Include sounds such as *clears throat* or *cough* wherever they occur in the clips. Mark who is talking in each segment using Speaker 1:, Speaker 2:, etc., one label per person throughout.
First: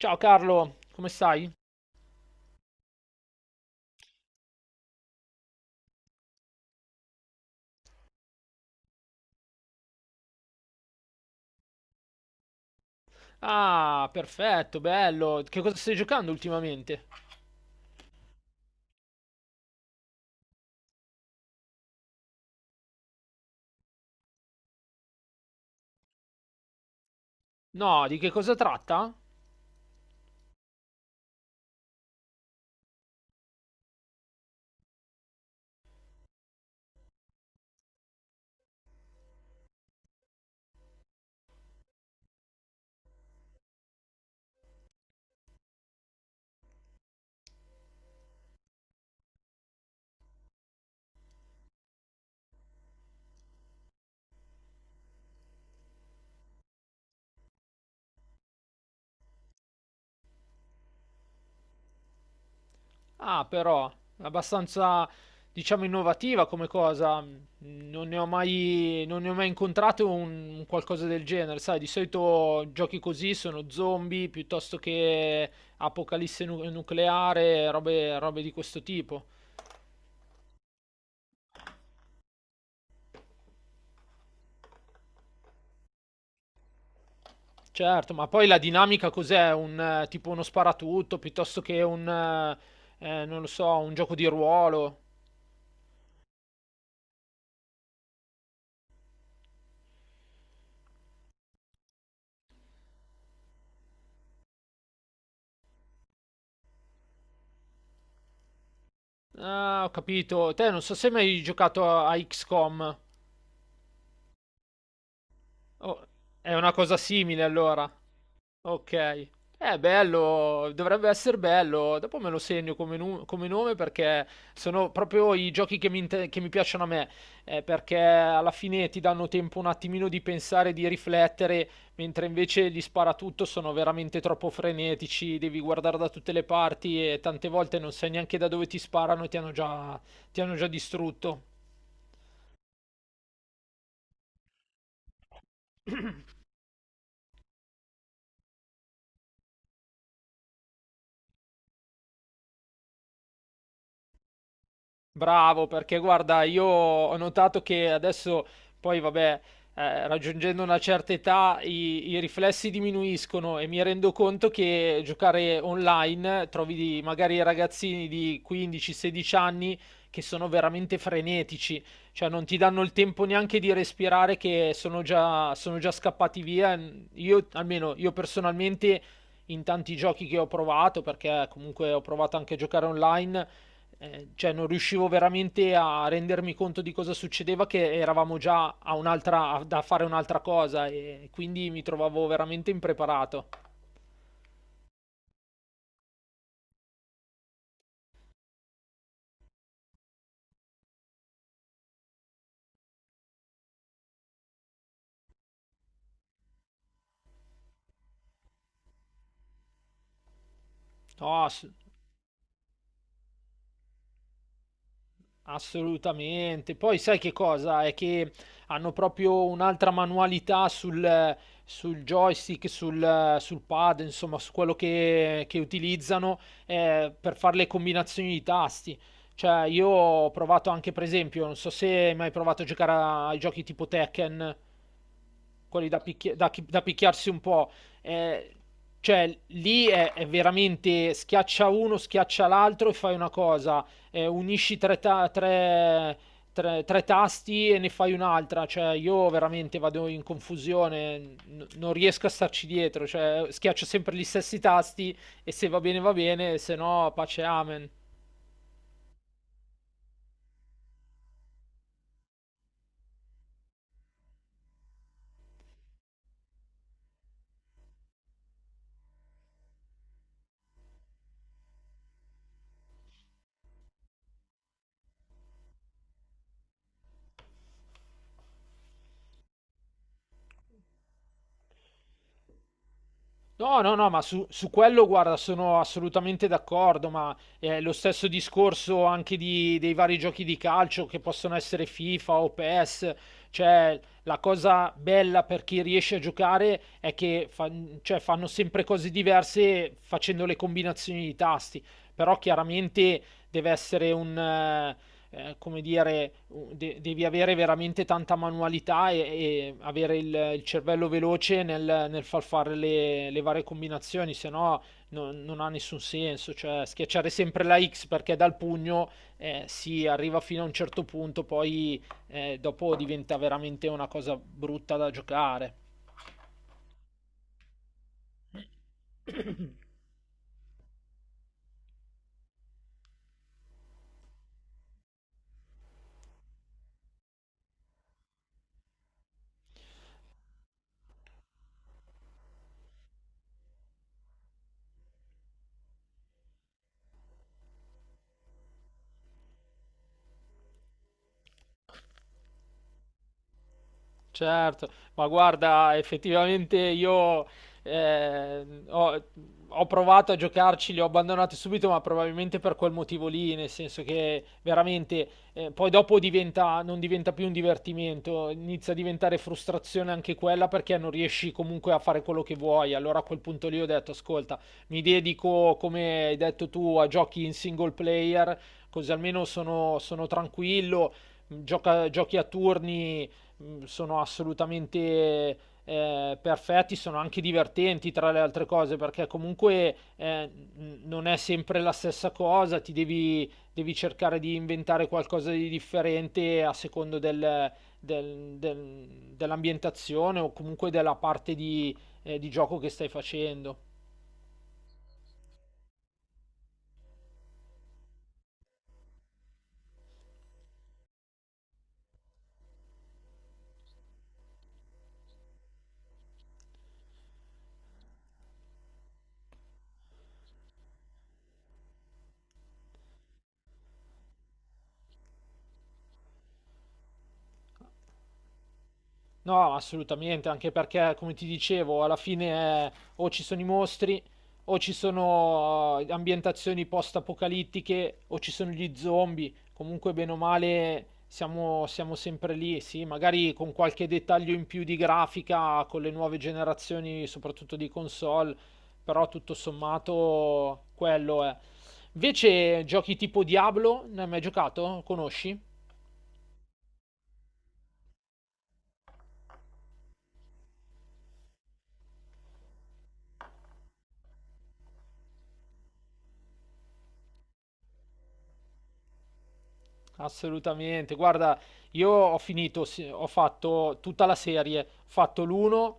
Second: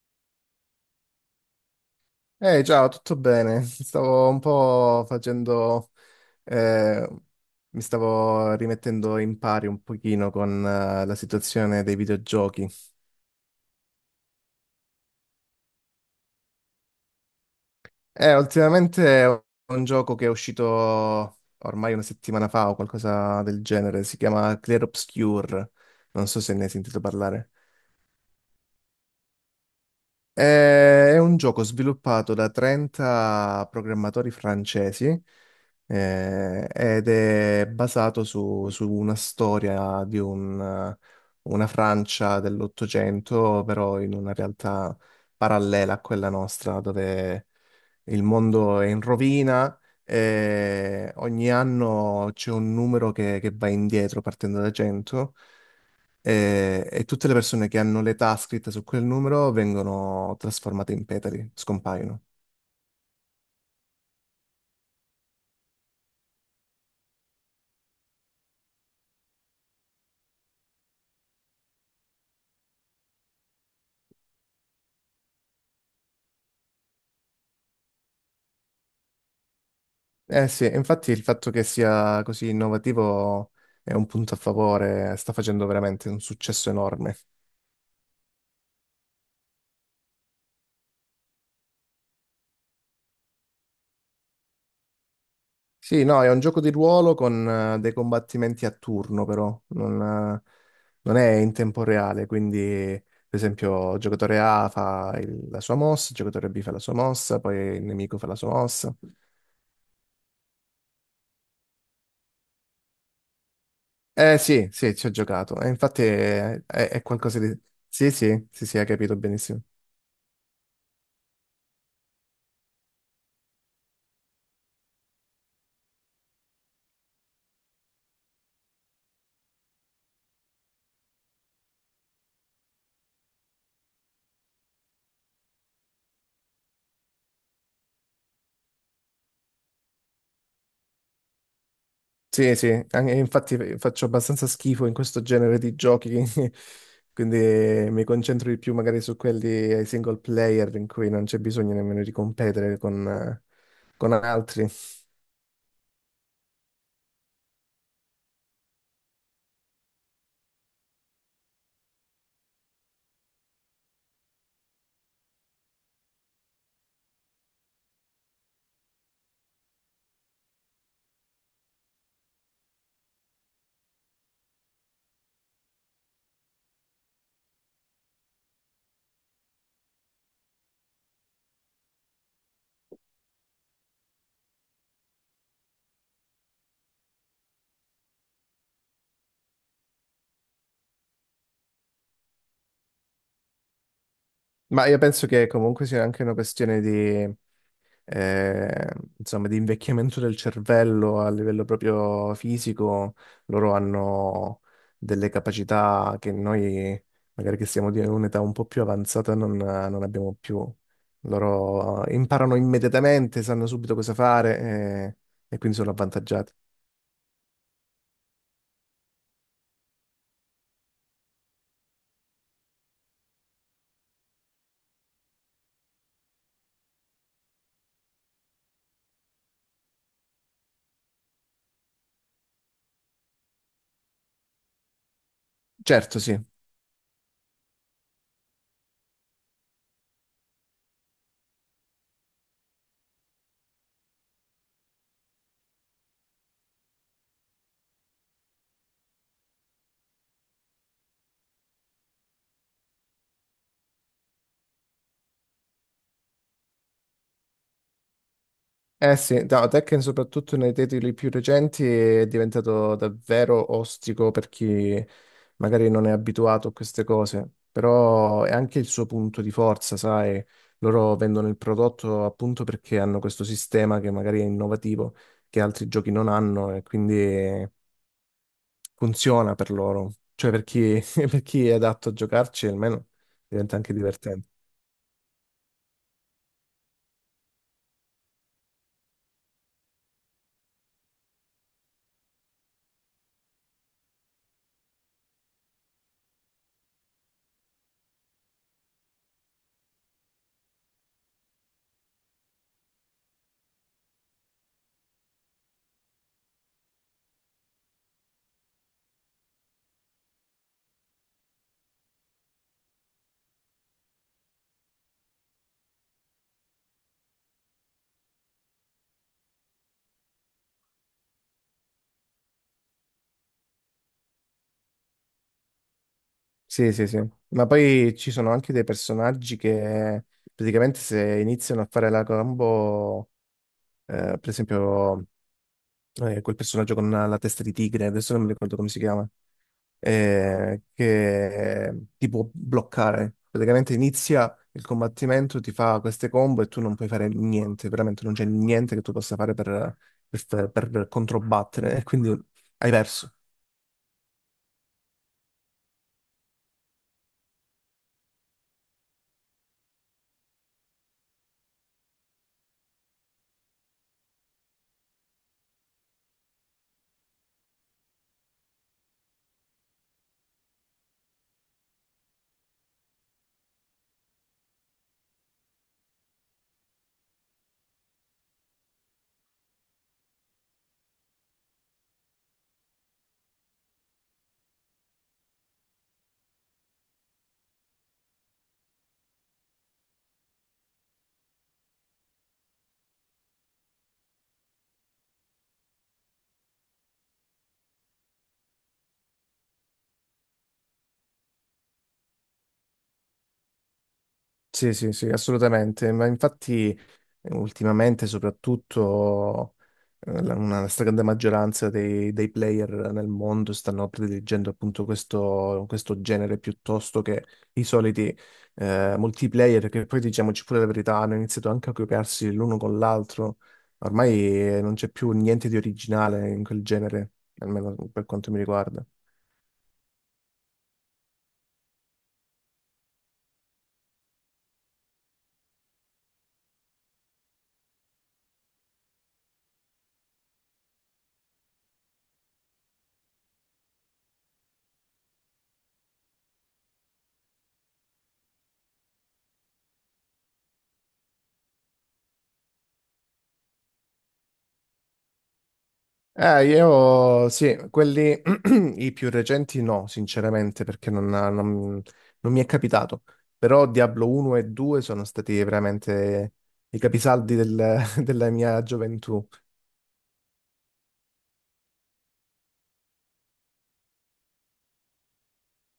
Speaker 1: Ciao Carlo, come stai?
Speaker 2: Ehi, ciao, tutto bene? Stavo un po' facendo, eh, mi stavo rimettendo in pari un pochino con, la situazione dei videogiochi.
Speaker 1: Ah, perfetto, bello. Che cosa stai giocando ultimamente?
Speaker 2: Ultimamente è un gioco che è uscito ormai una settimana fa o qualcosa del genere, si chiama Clear Obscure, non so se ne hai sentito parlare.
Speaker 1: No, di che cosa tratta?
Speaker 2: È un gioco sviluppato da 30 programmatori francesi ed è basato su una storia di una Francia dell'Ottocento, però in una realtà parallela a quella nostra, dove il mondo è in rovina e ogni anno c'è un numero che va indietro partendo da 100 e tutte le persone che hanno l'età scritta su quel numero vengono trasformate in petali, scompaiono.
Speaker 1: Ah, però, abbastanza, diciamo, innovativa come cosa. Mm, non ne ho mai, non ne ho mai incontrato un qualcosa del genere, sai? Di solito giochi così sono zombie piuttosto che apocalisse nucleare, robe di questo tipo.
Speaker 2: Eh sì, infatti il fatto che sia così innovativo è un punto a favore, sta facendo veramente un successo enorme.
Speaker 1: Certo, ma poi la dinamica cos'è? Tipo uno sparatutto piuttosto che un, non lo so, un gioco di ruolo.
Speaker 2: Sì, no, è un gioco di ruolo con dei combattimenti a turno, però non è in tempo reale, quindi per esempio il giocatore A fa la sua mossa, il giocatore B fa la sua mossa, poi il nemico fa la sua mossa.
Speaker 1: Ah, ho capito. Te non so se hai mai giocato a XCOM.
Speaker 2: Eh sì, sì, ci ho giocato. E infatti
Speaker 1: Oh, è una cosa
Speaker 2: è qualcosa
Speaker 1: simile
Speaker 2: di.
Speaker 1: allora.
Speaker 2: Sì, sì, sì, sì, hai capito
Speaker 1: Okay.
Speaker 2: benissimo.
Speaker 1: Bello, dovrebbe esser bello. Dopo me lo segno come nu come nome, perché sono proprio i giochi che mi inte che mi piacciono a me, perché alla fine ti danno tempo un attimino di pensare, di riflettere, mentre invece gli sparatutto sono veramente troppo frenetici, devi guardare da tutte le parti e tante volte non sai neanche da dove ti sparano e ti hanno già distrutto.
Speaker 2: Sì, sì, infatti faccio abbastanza schifo in questo genere di giochi,
Speaker 1: *clears throat*
Speaker 2: *laughs* quindi mi concentro di più magari su quelli ai single player in cui non c'è bisogno nemmeno di competere con altri.
Speaker 1: Bravo, perché guarda, io ho notato che adesso poi, vabbè, raggiungendo una certa età i riflessi diminuiscono e mi rendo conto che giocare online trovi magari ragazzini di 15-16 anni che sono veramente frenetici, cioè non ti danno il tempo neanche di respirare che sono già scappati via. Io, almeno io personalmente, in tanti giochi che ho provato, perché comunque ho provato anche a giocare online, cioè non riuscivo veramente a rendermi conto di cosa succedeva, che eravamo già a da fare un'altra cosa e quindi mi trovavo veramente impreparato.
Speaker 2: Ma io penso che comunque sia anche una questione di... eh, insomma, di invecchiamento del cervello a livello proprio fisico, loro hanno delle capacità che noi, magari che siamo di un'età un po' più avanzata, non abbiamo più.
Speaker 1: No, s-
Speaker 2: Loro imparano immediatamente, sanno subito cosa fare, e quindi sono avvantaggiati.
Speaker 1: Assolutamente. Poi sai che cosa? È che hanno proprio un'altra manualità sul, sul joystick, sul pad, insomma, su quello che utilizzano, per fare le combinazioni di tasti. Cioè, io ho provato anche, per esempio, non so se hai mai provato a giocare ai giochi tipo Tekken, quelli da,
Speaker 2: Certo,
Speaker 1: picchi-
Speaker 2: sì.
Speaker 1: da chi- da picchiarsi un po'. Eh, cioè, lì è veramente schiaccia uno, schiaccia l'altro e fai una cosa, unisci tre, tre tasti e ne fai un'altra. Cioè, io veramente vado in confusione, non riesco a starci dietro. Cioè, schiaccio sempre gli stessi tasti e se va bene va bene, se no pace amen.
Speaker 2: Eh sì, no, Tekken soprattutto nei titoli più recenti è diventato davvero ostico per chi magari non è abituato a queste cose, però è anche il suo punto di forza, sai, loro vendono il prodotto appunto perché hanno questo sistema che magari è innovativo, che altri giochi non hanno e quindi funziona per loro, cioè per chi, *laughs* per chi è adatto a giocarci almeno diventa
Speaker 1: No,
Speaker 2: anche
Speaker 1: no, no, ma su,
Speaker 2: divertente.
Speaker 1: su quello, guarda, sono assolutamente d'accordo, ma lo stesso discorso anche dei vari giochi di calcio che possono essere FIFA o PES, cioè la cosa bella per chi riesce a giocare è che cioè, fanno sempre cose diverse facendo le combinazioni di tasti, però chiaramente deve essere un, come dire, devi avere veramente tanta manualità e avere il cervello veloce nel far fare le varie combinazioni, se no non ha nessun senso. Cioè, schiacciare sempre la X, perché dal pugno si arriva fino a un certo punto, poi dopo diventa veramente una cosa brutta da giocare.
Speaker 2: Sì, sì, sì. Ma poi ci sono anche dei personaggi
Speaker 1: *coughs*
Speaker 2: che praticamente se iniziano a fare la combo, per esempio quel personaggio con la testa di tigre, adesso non mi ricordo come si chiama, che ti può bloccare. Praticamente inizia il combattimento, ti fa queste combo e tu non puoi fare niente, veramente non c'è niente che tu possa fare per controbattere, *laughs* e quindi hai perso.
Speaker 1: Certo, ma guarda, effettivamente io eh, ho, ho provato a giocarci, li ho abbandonati subito, ma probabilmente per quel motivo lì, nel senso che veramente poi dopo non diventa più un divertimento, inizia a diventare frustrazione anche quella, perché non riesci comunque a fare quello che vuoi. Allora a quel punto lì ho detto, ascolta, mi dedico, come hai detto tu, a giochi in single player, così almeno sono tranquillo, giochi a turni sono assolutamente perfetti, sono anche divertenti tra le altre cose, perché comunque non è sempre la stessa cosa, ti devi cercare di inventare qualcosa di differente a secondo del- del- dell'ambientazione o comunque della parte di gioco che stai facendo.
Speaker 2: Sì, sì, sì, assolutamente. Ma infatti. Ultimamente, soprattutto, una stragrande maggioranza dei player nel mondo stanno prediligendo appunto questo genere piuttosto che i soliti multiplayer, che poi diciamoci pure la verità, hanno iniziato anche a copiarsi l'uno con l'altro. Ormai non c'è più niente di originale in quel genere, almeno per quanto mi riguarda.
Speaker 1: No, assolutamente, anche perché, come ti dicevo, alla fine o ci sono i mostri, o ci sono ambientazioni post-apocalittiche, o ci sono gli zombie. Comunque, bene o male, siamo sempre lì, sì, magari con qualche dettaglio in più di grafica, con le nuove generazioni, soprattutto di console, però tutto sommato quello è. Invece, giochi tipo Diablo, ne hai mai giocato? Conosci?
Speaker 2: Io sì, quelli *clears throat* i più recenti no, sinceramente, perché non mi è capitato. Però Diablo 1 e 2 sono stati veramente i capisaldi *laughs* della mia gioventù.
Speaker 1: Assolutamente, guarda, io ho finito, sì, ho fatto tutta la serie, ho fatto l'uno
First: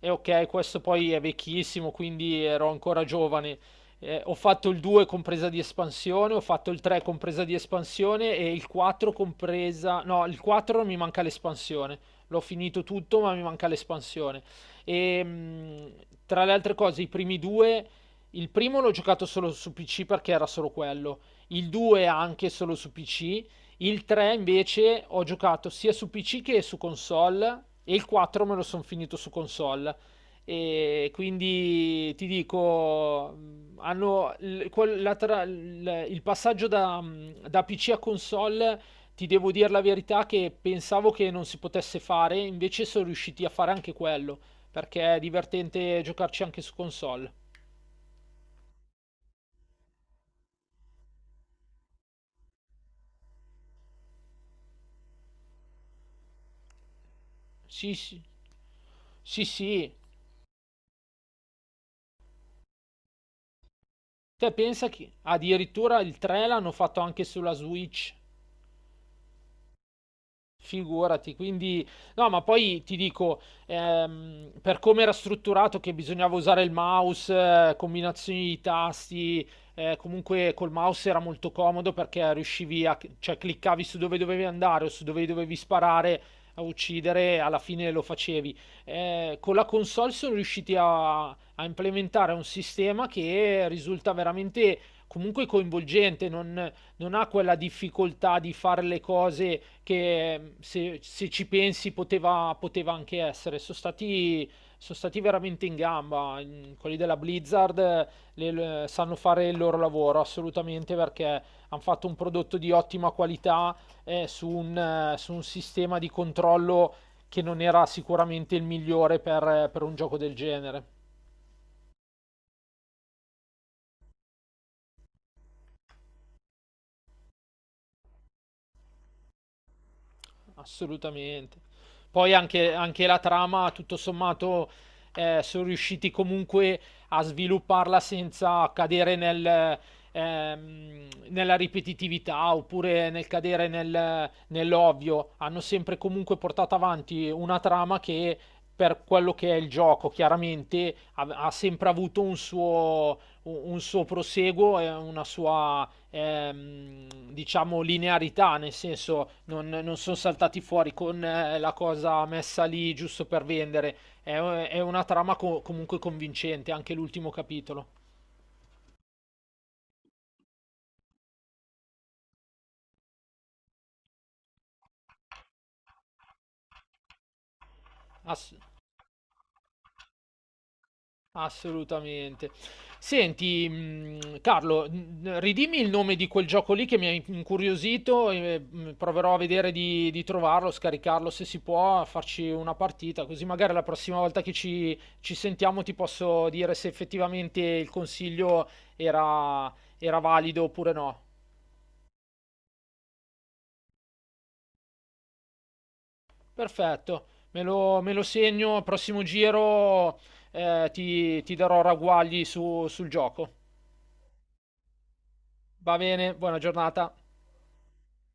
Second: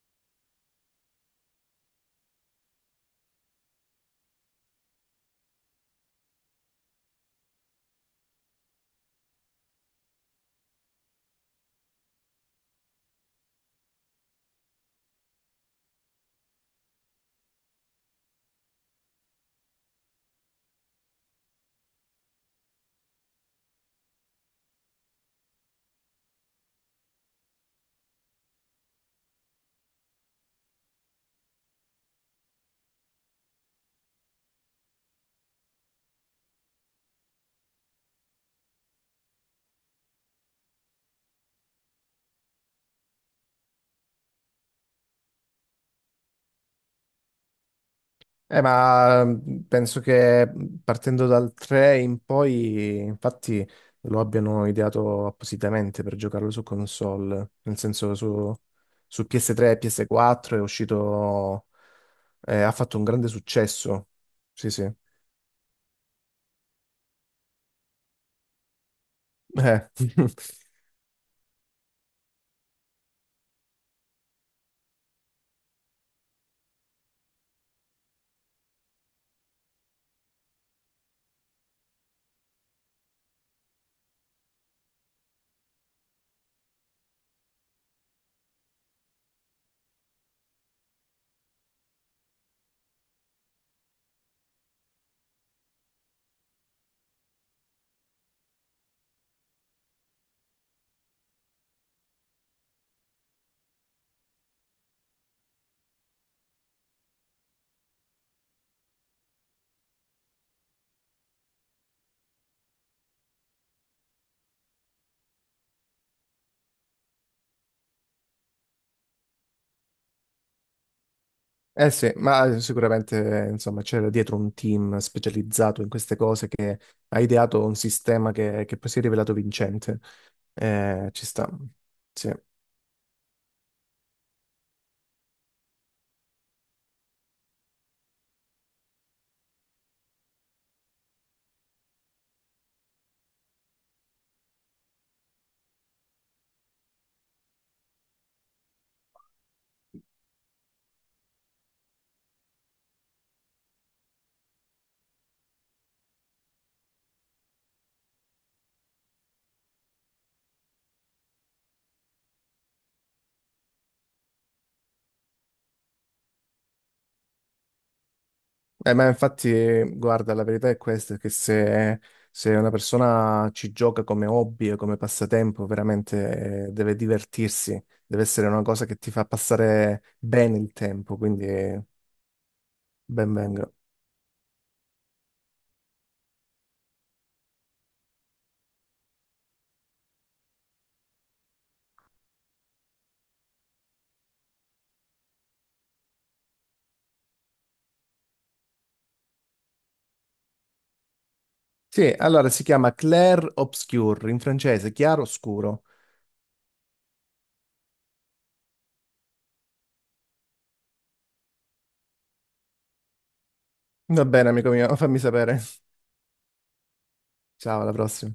Speaker 1: e ok, questo poi è vecchissimo, quindi ero ancora giovane. Ho fatto il 2 compresa di espansione, ho fatto il 3 compresa di espansione e il 4 compresa... No, il 4 mi manca l'espansione. L'ho finito tutto, ma mi manca l'espansione. E tra le altre cose, i primi due... Il primo l'ho giocato solo su PC, perché era solo quello. Il 2 anche solo su PC, il 3 invece ho giocato sia su PC che su console e il 4 me lo sono finito su console. E quindi ti dico, hanno l- quel- la tra- l- il passaggio da, da PC a console, ti devo dire la verità che pensavo che non si potesse fare, invece sono riusciti a fare anche quello, perché è divertente giocarci anche su console.
Speaker 2: Ma penso che partendo dal 3 in poi, infatti, lo abbiano ideato appositamente per giocarlo su console, nel
Speaker 1: Sì,
Speaker 2: senso
Speaker 1: sì.
Speaker 2: su
Speaker 1: Sì,
Speaker 2: PS3 e
Speaker 1: sì.
Speaker 2: PS4 è uscito, ha fatto un grande successo.
Speaker 1: Te
Speaker 2: Sì,
Speaker 1: pensa
Speaker 2: sì.
Speaker 1: che addirittura il 3 l'hanno fatto anche sulla Switch.
Speaker 2: Eh, *laughs*
Speaker 1: Figurati, quindi no, ma poi ti dico, per come era strutturato, che bisognava usare il mouse, combinazioni di tasti, comunque col mouse era molto comodo, perché riuscivi a, cioè cliccavi su dove dovevi andare o su dove dovevi sparare a uccidere, e alla fine lo facevi. Con la console sono riusciti a implementare un sistema che risulta veramente comunque coinvolgente, non ha quella difficoltà di fare le cose che se, se ci pensi poteva anche essere. Sono stati veramente in gamba. Mm, quelli della Blizzard sanno fare il loro lavoro assolutamente, perché hanno fatto un prodotto di ottima qualità su un sistema di controllo che non era sicuramente il migliore per un gioco del genere.
Speaker 2: eh sì, ma sicuramente insomma c'era dietro un team specializzato in queste cose che ha ideato un sistema che poi si è rivelato vincente. Ci sta,
Speaker 1: Assolutamente.
Speaker 2: sì.
Speaker 1: Poi anche, anche la trama, tutto sommato, sono riusciti comunque a svilupparla senza cadere nel, nella ripetitività oppure nel cadere nell'ovvio. Hanno sempre comunque portato avanti una trama che, per quello che è il gioco, chiaramente ha sempre avuto un suo, un suo proseguo e una sua diciamo linearità, nel senso non sono saltati fuori con la cosa messa lì giusto per vendere. È, è una trama comunque convincente, anche l'ultimo capitolo.
Speaker 2: Ma infatti, guarda, la verità è questa, che se una persona ci gioca come hobby e come passatempo, veramente deve divertirsi, deve essere
Speaker 1: Ass-
Speaker 2: una cosa che ti fa passare bene il tempo, quindi
Speaker 1: Assolutamente.
Speaker 2: ben
Speaker 1: Senti,
Speaker 2: venga.
Speaker 1: Carlo, ridimmi il nome di quel gioco lì, che mi ha incuriosito, e proverò a vedere di trovarlo, scaricarlo se si può, a farci una partita, così magari la prossima volta che ci sentiamo ti posso dire se effettivamente il consiglio era, era valido oppure no.
Speaker 2: Sì, allora si chiama Clair Obscur, in francese, chiaro scuro.
Speaker 1: Perfetto, me lo segno, al prossimo giro ti darò ragguagli sul gioco.
Speaker 2: Va bene, amico mio, fammi sapere.
Speaker 1: Va
Speaker 2: *laughs*
Speaker 1: bene, buona giornata.
Speaker 2: Ciao, alla prossima.